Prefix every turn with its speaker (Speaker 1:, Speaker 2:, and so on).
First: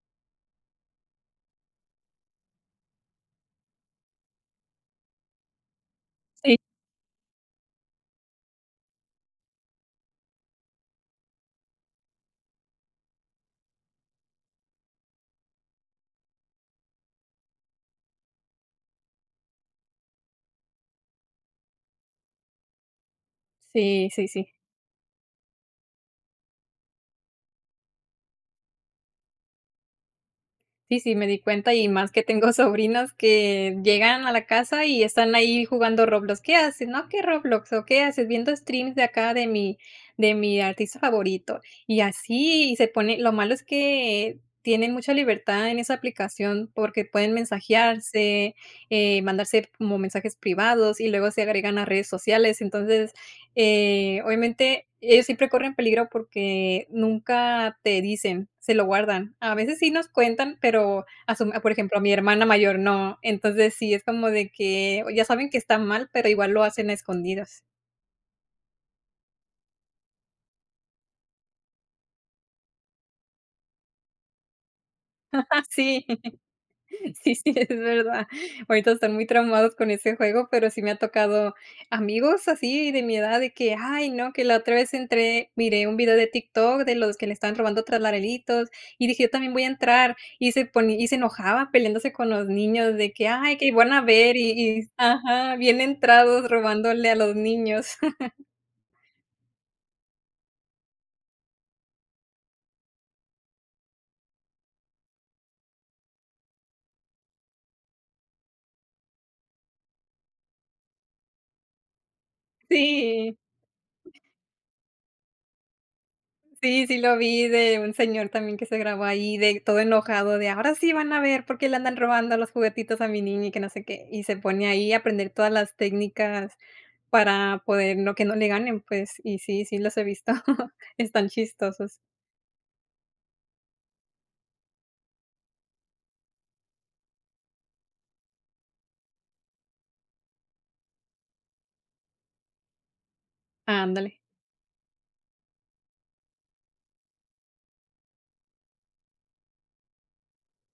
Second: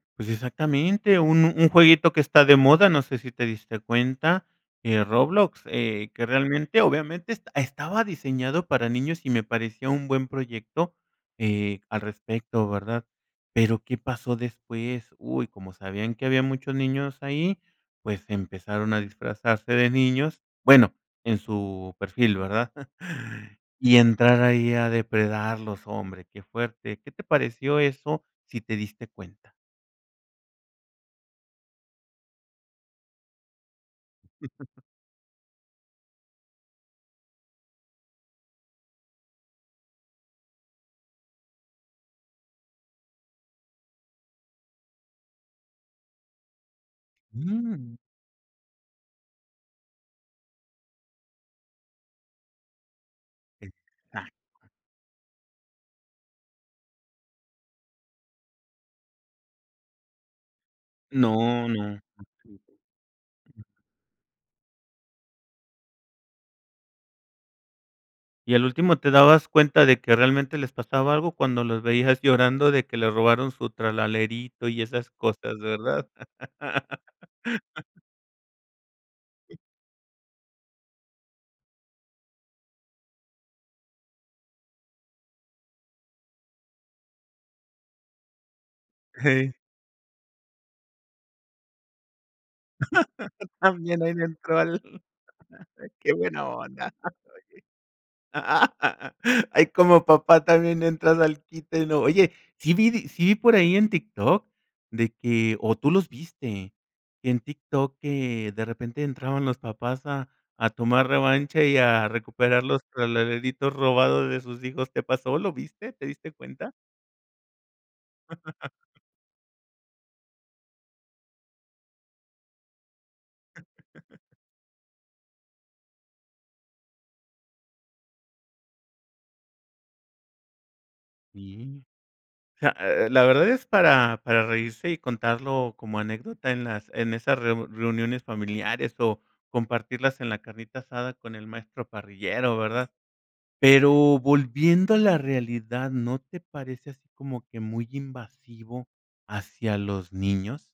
Speaker 1: Pues, exactamente, uno un jueguito que está de moda, no sé si te diste cuenta, eh, Roblox, eh, que
Speaker 2: Sí.
Speaker 1: realmente obviamente estaba diseñado para niños y me parecía un buen proyecto, eh, al respecto, ¿verdad? Pero, ¿qué pasó después? Uy, como sabían que habían muchos niños ahí, pues empezaron a disfrazarse de niños, bueno, en su perfil, ¿verdad? Y
Speaker 2: Sí, sí,
Speaker 1: entrar
Speaker 2: sí.
Speaker 1: ahí a depredarlos, hombre, qué fuerte, ¿qué te pareció eso si te diste cuenta?
Speaker 2: Sí, sí, me di cuenta, y más que tengo sobrinos que llegan a la casa y están ahí jugando Roblox. ¿Qué hacen? No aquí en Roblox, ¿o qué haces? Viendo streams de acá de mi de mi artista favorito, y así se pone. Lo malo es que tienen mucha libertad en esa aplicación, porque pueden
Speaker 1: Mm.
Speaker 2: mensajearse, eh, mandarse como mensajes privados y luego se agregan a redes sociales. Entonces, eh,
Speaker 1: Exacto.
Speaker 2: obviamente, ellos siempre corren peligro porque nunca te dicen, se lo guardan. A veces sí nos cuentan, pero a su
Speaker 1: No,
Speaker 2: por ejemplo,
Speaker 1: no.
Speaker 2: a mi hermana mayor, no. Entonces sí, es como de que, o, ya saben que está mal, pero igual lo hacen a escondidas.
Speaker 1: Y al último te dabas cuenta de que realmente les pasaba algo cuando los veías llorando de que le robaron su Tralalerito y esas cosas,
Speaker 2: Sí,
Speaker 1: ¿verdad?
Speaker 2: sí, sí, es verdad. Ahorita están muy traumados con ese juego, pero sí me ha tocado amigos así de mi edad, de que, ay no, que la otra vez entré miré un video de TikTok de los que le están robando Tralaleritos. Y dije: "Yo también
Speaker 1: Hey.
Speaker 2: voy a entrar." Y se poní y se enojaba peleándose con los niños de que, ay, que iban a
Speaker 1: También ahí le
Speaker 2: ver y
Speaker 1: entró
Speaker 2: y
Speaker 1: al
Speaker 2: s ajá, bien
Speaker 1: qué
Speaker 2: entrados,
Speaker 1: buena onda,
Speaker 2: robándole a los niños.
Speaker 1: oye. Ahí como papá también entras al quite, ¿no? Oye, sí vi di sí por ahí en TikTok de que ¿o tú los viste? En TikTok que de repente entraban los papás a a tomar revancha y a recuperar los
Speaker 2: Sí.
Speaker 1: Tralaleritos robados de sus hijos. ¿Te pasó? ¿Lo viste? ¿Te diste cuenta?
Speaker 2: Sí, sí lo vi de un señor también que se grabó ahí de todo enojado de: "Ahora sí van a ver, porque le andan robando los juguetitos a mi niña", y que no sé qué. Y se pone ahí a aprender todas las técnicas para poder no, que no le ganen, pues, y sí, sí los he visto. Están
Speaker 1: Sí.
Speaker 2: chistosos.
Speaker 1: Sea, eh, la verdad es para para reírse y contarlo como anécdota en las en esas reu reuniones familiares, o, compartirlas en la carnita asada con el maestro parrillero, ¿verdad? Pero
Speaker 2: Ándale.
Speaker 1: volviendo a la realidad, ¿no te parece así como que muy invasivo hacia los niños?